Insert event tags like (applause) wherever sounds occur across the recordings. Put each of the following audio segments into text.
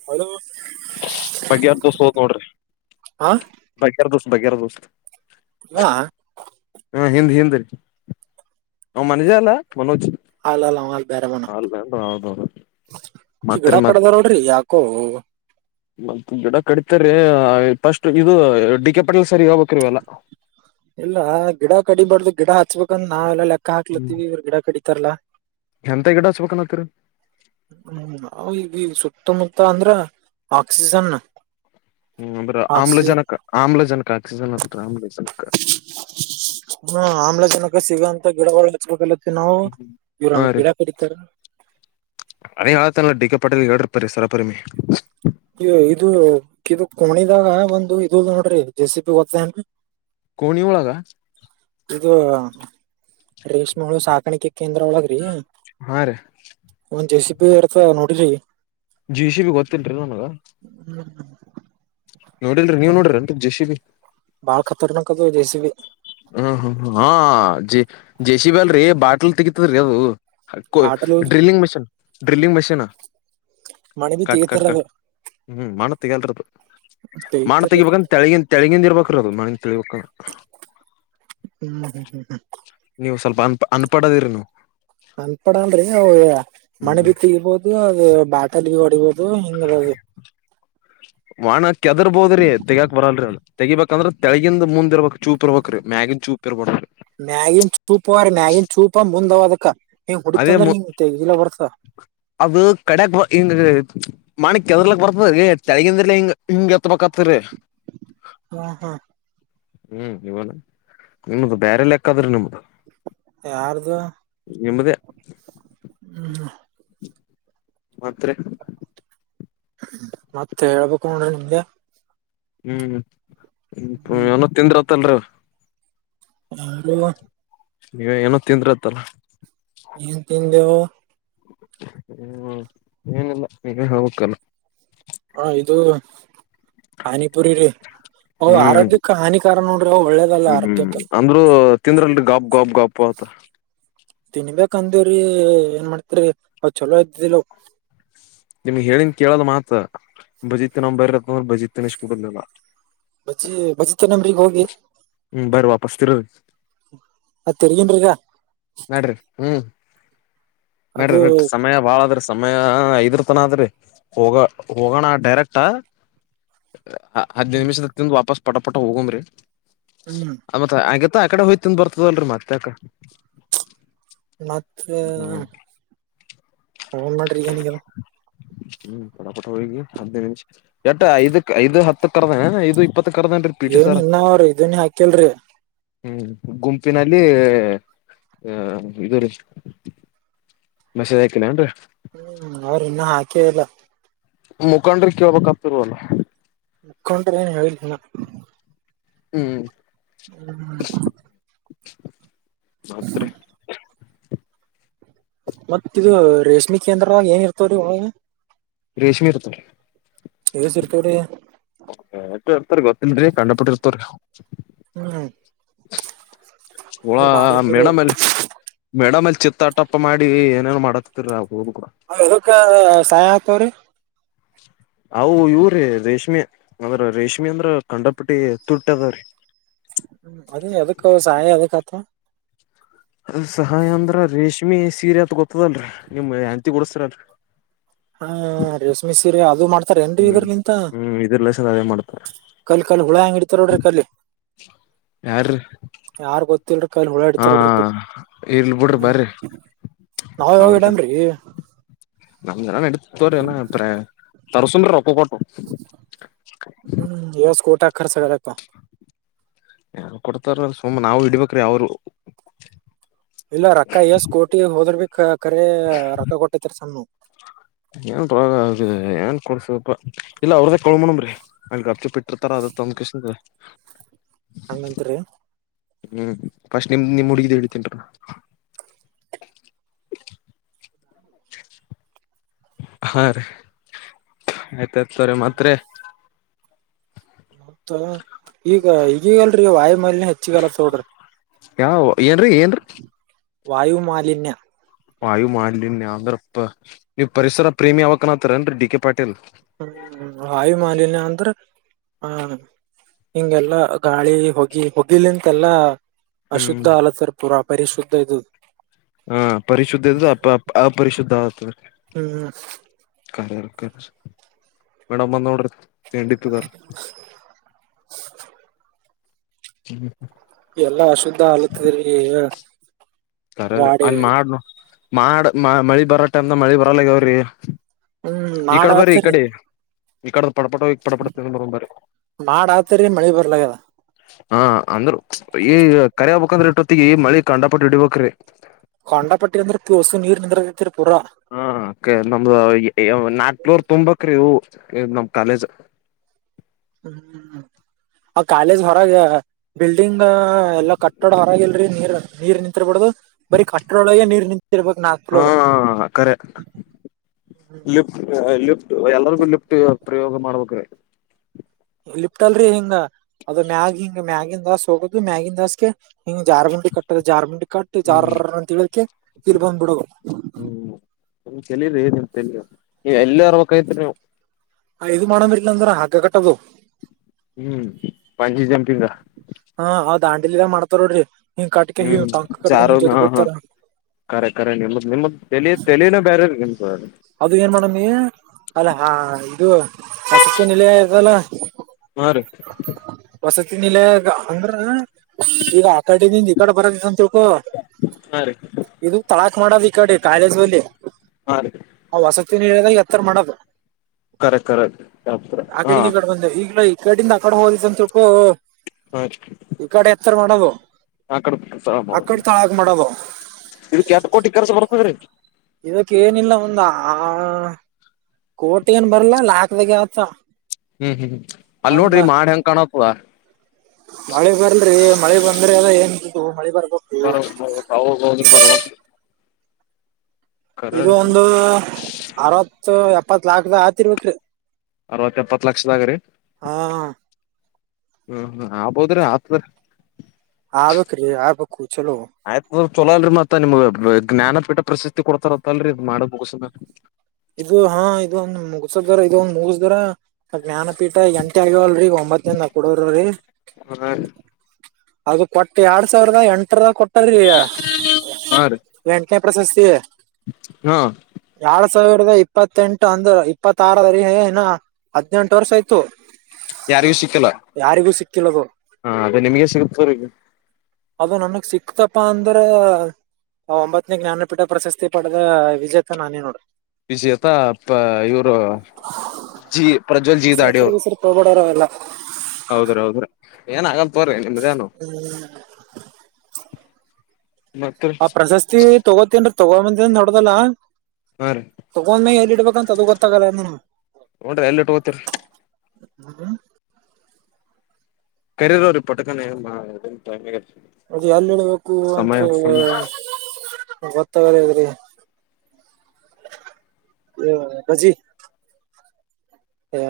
ಹ ಬಗ್್ಯಾರ ದೋಸ ಹೋದ್ ನೋಡ್ರಿ ಹಾ ಬಗರ್ ದೋಸ್ತ್ ಬಗರ್ ದೋಸ್ತ್ ಹ ಹಾ ಹಿಂದ ಹಿಂದ ರೀ ನ್ ಮನಜ ಅಲ್ಲಾ ಮನೋಜ್ ಅಲ್ಲಲ್ಲ ಅವ ಅಲ್ಲಿ ಬೇರೆ ಮನ ನಾಲ್ ಗಟ ಹದ ಅವ ಈ ಗಿಡ ಪಡದ ನೋಡ್ರಿ ಯಾಕೋ ಮ ಗಿಡ ಕಡಿತಾರೆ ಪಫಸ್ಟ್ ಇದು ಡಿ ಕೆ ಪಟಲ ಸರಿ ಹೋಗ್ಬೇಕ್ರೀ ಅಲ್ಲ ಇಲ್ಲ ಗಿಡ ಕಡಿಬಾರ್ದು ಗಿಡ ಹಚ್ಬೇಕಂದ ನಾವೆಲ್ಲ ಲೆಕ್ಕ ಕ್ಕ ಹ್ಮ್ ಹಾಕ್ಲತ್ತೀವಿ ಇವ್ರ ಗಿಡ ಕಡಿತಾರಲ್ಲ ಎಂತ ಗಿಡ ಹಚ್ಬೇಕನತ್ತರಿ ಹ್ಮ್ ಈದು ಸ ಸುತ್ತಮುತ್ತ ಅಂದ್ರ ಆಕ್ಸಿಜನ್ ಹ್ಮ್್ರ ಆಕ್ಸಿಜನ್ ಆಮ್ಲಜನಕ ಆಮ್ಲಜನಕ ಆಕ್ಸನ್ ಆ ಆಮ್ಲಜನಕ ಹ ಆಮ್ಲಜ ಜನಕ ಸಿಗುವಂತ ಗಿಡಗಳು ಹಚ್ಬೇಕಲ್ಲ ಸ ನಾವು ಇವ್ರ ಹಾ ಅಂದ್ರೆ ರೀ ಗಿಡ ಕಡಿತಾರ ಡಿಿಕ ಪಟೇಲ್ ಹೇಳಿರ್ ಪರಿ ಸರಪರಿಮಿ ಇದಾಗ ಒಂದು ಇದದು ನೋಡ್ರಿ ಜೆ ಸಿ ಬಿಿ ಹೋಗ್ತೇಏನ್ರಿ ಕಣ ಳಾಗ ರೇಷ್ಮೆಹುಳ ಸಾಕಾಣಿಕೆ ಕೇಂದ್ರ ಒಳಗ್ರೀಾ ಹಾ ರೀ ಇರ್ತ ನೋಡ್ರಿ ಜಿ ಸಿ ಬಿ ಗೊತ್ತನ್ರಿ ನನ್ಗ ಹ್ಮ್ ನೋಡಿಲ್ರಿ ನೀವು ನೋಡ್ರ ಅಂತ ಜಶಿ ಬಿ ಬಳಖಾತೆ ನಕ ಜಸಿ ಹ್ಮ್ ಹ್ಮ್ ಹ ಜೇಸಿಬಿ ಅಲ್ರಿೀ ಬಾಟ್ಲ್ ತೆಗತದ್ರೀ ಅದು ಹ ಕೊ ಬಾಟಲ್ ್ರಲಿಂಗ ಮಷೀನ್ ್ರಿಲಿಂಗ ಮಷೀನ್ ಮಣಿ ಬಿ ಕಟ್ ಕಟ್ ತೆಗಿತಾರ ಅದು ಕಟ್ ಹ್ಮ್ ಮತ್ತಗಲ್ರದ್ದು ಮಾಣ ತೆಗಿತಾರ ತೆಗಿಬೇಕಂದ ತೆಗಿನ್ ತೆಗಿಂದ ಇರ್ಬೇಕ್ರ ಅದು ಮಣನ್ ತೆಗಿಬೇಕ ಹ್ಮ್ ಹ್ಮ್ ಹ್ಮ್ ಹ್ಮ್ ಅನ್ಪಡದಿನು ಅನ್ಪಡ ಅಂದ್ರೆ ನವು ಮಣ ಹ್ಮ್ ಬಿ ತಗರ್ಬೋದು ಅದು ಬಾಟಲ್ಲಿಿಗೆ ಹೊಡಿಬೋದು ಹಿಂಗದು ವಾಣ ಕೆದರ್ಬೋದ್ರಿ ತೆಗಯಾಕ್ ಬರಲ್ರಿ ಅದು ತೆಗಿಬೇಕಂದ್ರ ತೆಳಗಿಂದ ಮುಂದ ಇರ್ಬೇಕಕ್ ಚೂಪ್ ಇರ್ಬೇಕೇ್ರೀ ಮ್ಯಾಗಿನ್ ಚೂಪ್ ಇರ್ಬೇ್ರಿ ಮ್ಯಾಗಿನ್ ಚೂಪ ಅವ್ರೀ ಮ್ಯಾಗಿನ್ ಚೂಪ ಮುಂದ ಅದಕ್ಕ ಹಿಂಗ್ ಅದೇ ಹೊಡಿತಂದ್ರ ಹಿಂಗ್ ತೆಗಿಲ ಬರ್ತದ ಅದು ಕಡೆಕ್ ಮಣಿಕ್ ಕೆದಲಕ್ ಬರ್ತದೀ ತಳಗಿಂದ ಹಿಂಗ ಹಿಂಗಗೆ ಹತ್ಬತ್ತರಿ ಹ್ಮ ಹಾ ಹ್ಮ್ ಇವನ ನಿಮ್ದು ಬೇರೆ ಲೆಕ್ಕಾದ್ರೆ ನಿಮ್ದು ಆದು ನಿಮ್ದೇ ಹ ಮಾತ್ರೆ ಮತ್ತೆ ಹೇಳ್ಬೇಕು ನೋಡ್ರಿ ನಿಮ್ದೆ ಹ್ಮ್ ಏನ ತಿಂದ್ರತ್ತಲ್ರಿ ಹ ನೀವ ಏನೋ ತಿಂದ್ರತ್ತಲ್ಲ ತಿಂದು ಹ್ಮ್ ಏನಿಲ್ಲ ನೀವೇ ಹೋಗಕ್ಕಲ್ಲ ಹ ಇದು ಹಾನಿಪುರಿ ರ ಆರೋಗ್ಯಕ್ಕ ಹಾನಿಕಾರನಂಟ ಹ್ಮ್ ಹ್ಮ್ ಅಂದ್ರು ತಿಂದ್ರಲ್ ಗಾಪ್ ಗಾಬ್ ಗಾಪ್ ಅತ ತಿನ್ಬೇಕಂದವ್ರೀ ಏನ್ ಮಾಡ್ತಿರಿ ಅವ್ ಚಲೋ ಇದ್ದಿದ್ದಿಲ್ಲವ ನಿಮ್ಗ್ ಹೇಳನ್ ಕೇಳದ ಮಾತ್ರ ಬಜಿತ್ ನ್ ಬರತ್ತಂದ್ರ ಭಜಿ ಎಷ್ಟ ಕುಟುದಿಲ್ಲ ಬಜ್ಜಿ ಬಜ್ಜಿತ ನಂಬ್ರಗ್ ಹೋಗಿ ಹ್ಮ್ ಬರ್ರಿ ವಾಪಸ್ ತಿರ್ರಿ ಅ ತಿರ್ಗನ್್ರೀಗ ನಡ್ರಿ ಹ್ಮ್ ನಡ್ರಿ ಅದು ನ ಸಮಯ ಬಾಳದ್ರ ಸಮಯ ಐದ್ರ ತನ ಅ ಆದ್ರಿ ಹೋಗ ಹೋಗೋಣ ಡೈರೆಕ್ಟ ಹದ್ಿನ ನಿಮಿಷದ ತಿಂದು ವಾಪಸ್ ಪಟ ಪಟ ಹೋಗಂಬ್ರಿ ಹ್ಮ್ ಆ ಮತ್ ಹಾಗ ಮತ್ತ ಆ ಕಡೆ ಹೋಯ್ತನ್ ಬರ್ತದಲ್ರರಿ ಮತ್ತ ಅಕ ಮತ್ತ ಅವನ್ ಮಾಡ್ರಿ ಏನಗದ ಹ್ಮ್ ಪಟಪಟ ಹೋಗಿ ಹದ್ಿನೈ ನಿಮಿಷ ಎಟ್ಟ ಐದಕ್ ಐದು ಹ ಕರದ ಐದು ಇಪ್ಪತ್ತು ಏನ್ ಇನ್ನ ಅವ್ರ ಇದನ್ ಹಾಕಿಲ್ರಿ ಹ್ಮ್ ಗುಂಪಿನಲ್ಲಿ ಅ ಇದು ರೀ ಮಸದ ಹಾಕಿನ ನ್ರಿ ಹ್ಮ್ ಅವ್ರ ಇನ್ನುೂ ಹಾಕೆ ಇಲ್ಲ ಮುಖಂಡ್ರ ಕೇಳ್ಬೇಕಕ್ ಆತಿರ್ವಲ್ಲ ಇಕೊಂಡ್ರೆ ಏನ್ ಹೇಳೇತನ ಹ್ಮ್ ಹ್ಮ ಮಾತ್ರ ಮತ್ತ ಇದು ರೇಷ್ಮೆ ಕೇಂದ್ರಾಗ ಏನ್ ಇರ್ತವ್ರೀಾಗ ರೇಷ್ಮಿ ಇರುತ್ರ ಸರ್ಪಡಿ ಇರ್ತರಿ ಗೊತ್ತನ್ರರಿ ಕಂಡಪಿಟ್ಟ ಇರ್ತವ್ರಿ ಹ್ಮ್ ಹಳ ಅಂದ್ರ ಬಾರಿ ಅಂದ್ರ ಅವ್ ಮೇಡಮ್ಲ್ಲಿ ಮೇಡಮ್ ಚಿತ್ತ ಟಪ್ಪ ಮಾಡಿ ಏನೇನೋ ಮಾಡತ್ತರಿಾವು ಹಕ್ಕ ಸಾಯ ಆತವ್ರೀ ಹ ಅವು ಇವ್ರೀ ರೇಷ್ಮೆ ಅದ್ರ ರೇಷ್ಮೆ ಅಂದ್ರ ಕಂಡಪಿಟ್ಟಿ ತುಟ್ಟ ಅದಾವ್ರೀ ಹ್ಮ ಅದು ಎದಕ್ಕ ಸಾಯ ಅದಕ್ಕಥ ಅದ ಸಹಾಯ ಅಂದ್ರ ರೇಷ್ಮಿ ಸೀರೆ ಅತ್ ಗೊತ್ತದಲ್ರರಿ ನಿಮ್ ಎಂತಿ ಗಡಸ್್ರಲ್ರಿ ಹಾ ರೇಷ್ಮಿ ಸೀರೆ ಅದು ಮಾಡ್ತ ತಾರೆ ಎನ್ೀ ಹ್ಮ್ ಇದರ್ಲಿಂತ ಹ್ಮ್ ಇದ್ರ ಲೆಸನ್ ಅದೇ ಮಾಡ್ತಾರ ಕಲ್ ಕಲ್ ಹುಳ ಹಂಗ ಇಡ್ತ ನೋಡ್ರಿ ಕಲ್ಲಿ ಯಾರ ತ್ತ ಕಾಲ ಹಳ ಎಡ್ತರೋಡತ್ತು ಇರ್ಲ್ ಬಿಡ್ರಿ ಹ್ಮ ಬರ್ರಿ ನಾವ ಯಾವ ಇಡನ್ರಿ ನಮ್ ಜನ ನಡತವ್ರ ಏ ತರ್ಸುಂಬ್ರೆ ರೊಪ್ಪ ಕೊಟ್ಟ ಹ್ಮ್ ಎಸ್ ಕಊಟಾಖರ್ಚತ ಯ ಕೊಡ್ತಾರ ಸುಮ್ಮ ನಾವು ಇಡ್ಬೇಕ್ರೀ ಅವರು ಇಲ್ಲ ರೊಕ್ಕ ಎಷ್ಟ ಕೋಟಿ ಹೋದ್ರ ಭ ಕರಿ ರೊಕ್ಕ ಕೊಟ್ಟೈತ್ತಾರ ಸಣ್ಣು ಏನ್ ಪ್ರಾಗ ಆಿದೆ ಏನ್ ಕೊಡ್ ಸ್ವಲ್ಪ ಇಲ್ಲ ಅವ್ರದ ಕೋಣಮ್ರಿ ಅ ಅಚ ಬಿಟ್ಟಿರ್ತಾರ ಅದ ತಂದ್ ಕಷ್ಟ ಹಂಗಂತರಿೀ ಹ್ಮ್ ಫಸ್ಟ್ ನಿಮ್ದ ನಿಮ್ ಹುಡುಗಿದ ಹಿತೇನ್ರ ಹ ಹ ಹಾ ರೀ ಆಯ್ತಾಯ್ತತ್ರ ಮಾತ್ರ ಮತ್ತ ಈಗ ಈಗಗಲ್ರಿೀ ವಾಯುಮಲ್ನ್ ಹೆಚ್ಚಿಗಲತ್ ತೋಡ್ರಿ ಯಾವ ಏನ್ರೀ ಏನ್ರಿ ವಾಯು ಮಾಲಿಿನ್ಯ ಆಯ್ ಮಾಡ್ಲನ್ ನೀ ಅಂದ್ರ ನೀವು ಪರಿಸರ ಪ್ರೇಮಿ ಯಾವಕನತ್ತರ ಅನ್ರಿ ಡಿ ಕೆ ಪಾಟಿ ಹ್ಮ್ಮ ಹಾಯಿ ಮಾಲಿಿನಯ ಅಂದ್ರೆ ಆ ಹಿಂಗೆಲ್ಲಾ ಗಾಳಿ ಹೊೋಗಿ ಹೋಗಿಲಿಂತೆ ಎಲ್ಲಾ ಹ್ಮ್ ಅಶುದ್ಧ ಅಲ್ಲ ಸರ್ ಪುರ ಅ ಪರಿಶುದ್ಧ ಇದು ಹಾ ಪರಿಶುದ್ಧು ಅ ಅಪರಿಶುದ್ಧ ಆಗ್ತದೆ ಹ್ಮ್ ಕಾರ್ಯ ಮೇಡಮ ಬಂದೋ ವೇಿಟ್ಟಾರೆ ಹ್ಮ ಎಲ್ಲಾ ಅಶುದ್ಧ ಆಲತದ್ರ ಗಾಡಿ ಆಯ ಮಾಡ ಮಳಿ ಬರ ಟೈಮ ಮಳಿ ಬರಲ್ಲಗಾವ್ರಿ ಹ್ಮ್ ಮಾಡ ಈಕಡೆ ಬರಿ ಈ ಆತರಿ ಕಡೆ ಇಕಡೆದ ಪಡಪಟೋ ಪಡಪಟೋ ತಿಿಂದ ಬರು ಬಾರೆ ಮಾಡ ಆತರಿ ಮಳಿ ಬರ್ಲಾಗ್ಯದ ಹಾ ಅಂದ್ರು ಈ ಕರಿ ಹೋಗ್ಬೇಕಂದ್ರೆ ಇಟ್ಟೊತ್ತಿಗೆ ಮಳಿ ಕಂಡಪಟ್ಟ ಇಡಿಬೇಕ್ರಿ ಕೊಂಡಾ ಪಟ್ಟಿ ಅಂದ್ರೆ ತೋಸು ನೀರ್ ನಿಂದ್ರ ಹಾ ನಮ್ದ ನಾಕ್ಲೂರ್ ತುಂಬಕ್ರೀವು ನ ಕಾಲಜ ಹ್ಮ ಕಾಲೇಜ್ ಹೊರ ಬಿಲ್ಡಿಂಗ್ ಎಲ್ಲ ಕಟ್ಟಡ ಆರಾಗಿಲ್ರರಿ ನೀರ್ ನೀರ್ ನಿಂತಿರ್ಬಾರಡ್ದು ಬರೀ ಕಟ್ಟಡೊಳಗೆ ನೀರ್ ನಿ ತಿರುಪಗ್ ನಾಕ್ ಹಾ ಫ್ಲೋರ್ ಕರೆ ಎಲ್ಲರಿಗೂಲ್ಲಿ ಪ್ರಯೋಗ ಮಾಡ್ಬೇಕ್ರ ಲಿಪ್ಟ ಅಲ್ರರಿ ಹಿಂಗ ಅದು ಮ್ಯಾಗ್ ಹಿಂಗ್ ಮ್ಯಾಗಿನ್ ದಾಸ್ ಹೋಗದು ಮ್ಯಾಗಿನ್ ದಾಸ್ಗೆ ಹಿಂಗ ಜಾರ್ ಂಡಿ ಕಟ್ಟ ಜಾರ್ ಮುುಂಡಿ ಕಟ್ಟ ಹ್ಮ್ ಜಾರ್ ಅಂತ ಹೇಳಳ್ಕೆ ಇರ್ ಬಂದ್ಬಿಡು ಹ್ಮ್ ನಮ್ ಚಲ್ರ ಏನ ನೀ ಎಲ್ಲಿ ಅರ್ಬೇಕೈತ್ರಿ ನೀವು ಇದು ಮಾಡೋಂಬರ್ಿಲ್ಲ ಅಂದ್ರ ಹಾಗಗ್ಗ ಕಟ್ಟದು ಹ್ಮ್ ಪಚ ಜ ಹಾ ಅವ ದಾಂಡಲಿಲ್ಲ ಮಾಡ್ತಾರೋಡ್ರಿ ಹ್ಮ್ ಸಾರು ಹಾ ಹಾ ಕರೆ ಖರೆ ನಿಮ್ಮ್ದ ನಿಮ್ದ ತಲಿ ತೆಲನ ಬೇರೆ ಅದು ಏನ್ ಮಾಡಮ ನೀ ಅಲ್ಲ ಹಾ ಇದು ಕಸಕ್ಕೆ ನಲೆ ಆತಲ್ಲ ಮ್ರೀ ಲ್ಲ ಅಂದ್ರ ಈಗ ಆ ಕಡೆಿಂದ ಈ ಕಡೆ ಬರದಂತ ಹ ಹಾ ರೀ ಇದು ತಳಾಕ್ ಮಾಡೋದ ಈ ಕಡೆ ಕಾಲೇಜಲ್ಲಿ ಹಾ ರೀ ಆ್ ವಸತಿಿನದಾಗ ಎತ್ತರ ಮಾಡೋದು ಕರೆ ಕರೆ ಹಾ ಆಕಡಿನ ಕಡೆ ಬಂದ ಈಗ್ಲ ಕಡಿಂದ ಆ ಕಡೆ ಹೋಗಿದ್ದ ಅಂತಕು ಹಾಜಕ ಎತ್ರ ಮಾಡಣವೋ ಹಾ ಕಡಮ ಸ ಮಾಡ ಇದಕ್ಕೆ್ಯಾತ ಕೋಟಿ ಕೆರ್ಸ ಬರ್ತದ್ರೀ ಇದಕ್ಕೆ ಏನಿಲ್ಲ ಒಂದ ಆ ಕೋಟಿ ಏನ್ ಬರ್ಲ್ಲಾ ಲಾಕ್ದಾಗ ಆತ ಹ್ಮ್ ಹ್ಮ್್ಮ ಅಲ್ ಒಂದ ನೋಡ್ರಿ ಮಾಡ ಹೆಂಗ್ ಕಾಣತ್ವಾ ಮಳೆ ಬರರಿ ಮಳೆ ಬಂದ್ರೆ ಎಲ್ಲ ಏನ್ಂತು ಮಳೆ ಬರ್ಬ ಬರ ಬ ಹೌದೌದು ಬರ ಇದು ಒಂದು ಅರವತ್ತು ಎಪ್ಪತ್ ಲಾಕ್ದ ಆತಿರ್ಬೇಕ್ರಿ ಅರವತ್ತ ಎಪ್ಪತ್ ಲಕ್ಷದಾಗ್ರೀ ಹಾ ಹ್ಮ್ ಹ್ಮ್ ಆಗ್ಬೋದ್ರಿ ಆತ್್ರ ಹ ಬಕ್ರ ಆಯ್ತು ಚಲೋ ಅಲ್ರಿ ಮತ್ತ ನಿಮ್ ಜ್ಞಾನಪೀಠ ಪ್ರಸಿದತಿ ಕೊಡ್ತಾರತ್ತಲ್ರಿ ಇ್ ಮಾಡ ಬೋಗುಸ ಇದು ಹಾ ಇದದುೊಂದಂದು ಮುಗಸ್ದಾರ ಇದದು ಒಂದ ಮುಗಸ್ದಾರ ಜ್ಞಾನಪೀಠ ಎಂಟಿ ಆಗವಲ್ರರಿ ಒಂಬತ್ತಂದ ಕೊಡ್ರಿ ಅದು ಕೊಟ್ಟ ಎರಡ್ ಸಾವಿರದ ಎಂಟರ ಕೊಟ್ಟಾರಂ ಹಾ ರೀ ಕಡ ಸಸ್ ಹಾ ಎರಡ್ ಸಾವಿರದ ಇಪ್ಪತ್ತೆಂಟು ಅಂದ್ರ ಇಪ್ಪತ್ತಾರ ಏನ ಹದ್ಿನೆಂಟು ವರ್ಷ ಆಯತು ಯಾರಿಗೂ ಸಿಕ್ಕಲ್ಲ ಸಿಕ್ಕಿಲ್ಲದು ಹ ಅದ ನಿಮಗೆ ಸಿಗತ್ರಗ ಅದು ನನ್ಗ್ ಸಿಕ್ತಪ ಅಂದ್ರ ಒಂಬತ್ತನೇ ಜ್ಞಾನಪೀಠ ಪ್ರಶಸ್ತಿ ಪಡೆದ ವಿಜೇತ ನಾನೇ ನೋಡು ವಿಜೇತ ಪ ಇವ್ರು ಜಿ ಪ್ರಜ್ವಲ್ ಜಿ ಹೆಸರು ದಾಡಿ ಅವರು. ಹೆಸರು ತೊಗೊಬೇಡವ್ರ ಅವೆಲ್ಲ ಹೌದ್ರ ಹೌದ್ರ ಏನ್ ಆಗಲ್ ತೊಗೊರಿ. ಹ್ಮ್. ಮತ್ ಆ ಪ್ರಶಸ್ತಿ ತಗೋತನ್ರಿ ತಿಗೊಡೈನ್ ದೊಡ್ಡಲ್ಲ ಹಾ ರೀ ತಗೊಂದ್ಮ ಎಲ್ಲಿ. ಇಬೇಕ ಅಂತ ಅದು ಗೊತ್ತಾಗಲ್ಲನು. ಒದ್ರ ಎಲ್ಲಿ ಇಟ್ಕೋತೀರಿ. ಹ್ಮ. ಕರೀರಿ ಅವ್ರೀಗ ಪಟಕನ. ಅದು ಎಲ್ಲಿ ಇಳ್ಬೇಕು ಅಂತ ಸಮಯ ಸಮಯ ಗ. ಆಗಿದರಿ ಅಪ್ಪಾಜಿ. ಹಾ.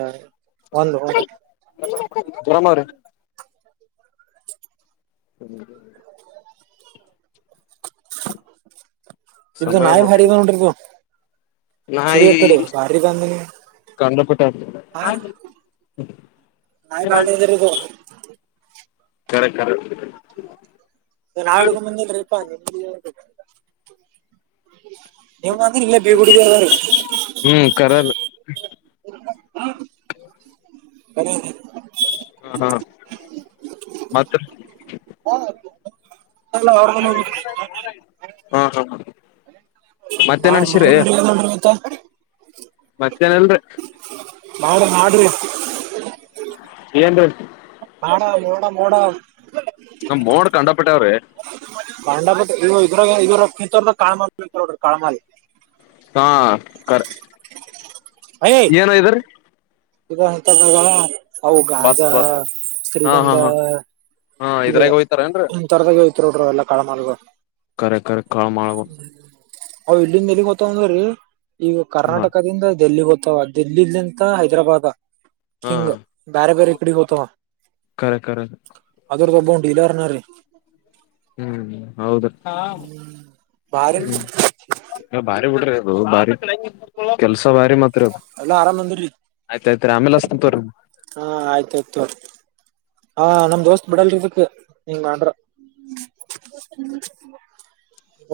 ಬರಾಮ್ರೀ. ಹ್ಮ್. ಇ ನಾಯ ಭಾರಿ ಬಗ ನೋಡ್ರಿ ನಾವ. ಸರಿ ನಾಯಿ ಎಕಡು ಭಾರ ಗಾಂಧನಿ ಕಂಡಪಟ್ಟ ಹ. ನಾಯಿ ಭಾಳ ಡೇಂಜರ್ ಅದಾವ. ಕರೆ ಕರೆ. ಸ ಹಾಡುಗ ಮುಂದೆಲ್ಪ್ಪ ನಿ. ನಿವ್ ಬಂದಿರಿ ಇಲ್ಲೆ ಬೀರ್ ಗುಡಿಗ ಹೋಗ್ರಿ. ಹ್ಮ್ ಕರರ್ ಕ. (inaudible) ಹಾ ಹಾ ಮತ್ರೀ. ಅಲ. (inaudible) ಹಾ ಹಾ ಮತ್ತೆ ಹ ಮಾಡ್ ಮಾಡು ಮತ್ತ. ಮತ್ತೇನ ಇಲ್ರಿ. ಮಾಡ ಮಾಡ್ರಿ. ಏನ್ರಿ. ಮಾಡ ಮೋಡ ಮೋಡ. ನಮ ಮೋಡ್ ಕಂಡ. ಪಂಡಪುಟ್ಟ ಇವ ಇದ್ರಾಗ ಇದ್ರ ಕಿತ್ತೋರ್ದ ಕಾಳ್ಮ ಬೋಡ್ರ ಕಾಳ್ಮಾಲ. ಹಾ ಕರೆ ಏನ ಇದ್ರೀ. ಇಂತ ಅವು ಬಸ್ ಗಾಂಜಾ ಬಸ್ ಹಾ ಶ್ರೀಗಂಧ. ಹಾ ಹಾ ಹಾ ಈ ಇದ್ರಾಗ ಹೋಯ್ತಾರೇನ್ರಿ ಹಿಂತ ತರದಾಗ ಎಲಿತೆವ್ ನೋಡ್ರಿ ಎಲ್ಲಾ ಕಾಳಮಲ. ಕರೆ ಕರೆ ಕಾಳ ಮಾಡಬ ಅವ ಇಲ್ಲಿಂದ ಎಲ್ಲಿಗ್ ಗತ್ತಾವಂದ್ರೀ ಈಗ ಕರ್ನಾಟಕದಿಂದ ದೇಲ್ಲಿ ಗೊತ್ತ. ಹತವ ಡೆಲ್ಲಿಲ್ಂತ ಹೈದ್ರಾಬಾದ ಹಿಂಗ್ ಬೇರೆ ಬೇರೆ ಇ ಕಡೆಗೆ ಹೊತವ. ಕಖರೆ ಕರೆ ಒಬ್ಬವ್ ಡೀಲರ್ನ ರೀ ಹ್ಮ್ ಹೌದ. ಹಾ ಬಾರಿ ಹ್ಮ. ಬಾರಿ ಬಿಡ್ರ ಅದು ಬಾರಿ ಕೆಲ್ಸ ಬಾರಿ ಮತ್ತ. ಎಲ್ಲಾ ಆರಾಮ ಅದಿರಿ ಆಮೇಲೆ ಹಸ್ತನ ತೋರಿ ಹಾ ಆಯ್ತಾಯಯ್ತು ತೊಗೊ. ಹಾ ನಮ್ ದೋಸ್ತ್ ಬಿಡಲ್ರಿ ಇದಕ ಹಿಂಗ ಅಂದ್ರ. ಹ್ಮ. (inaudible)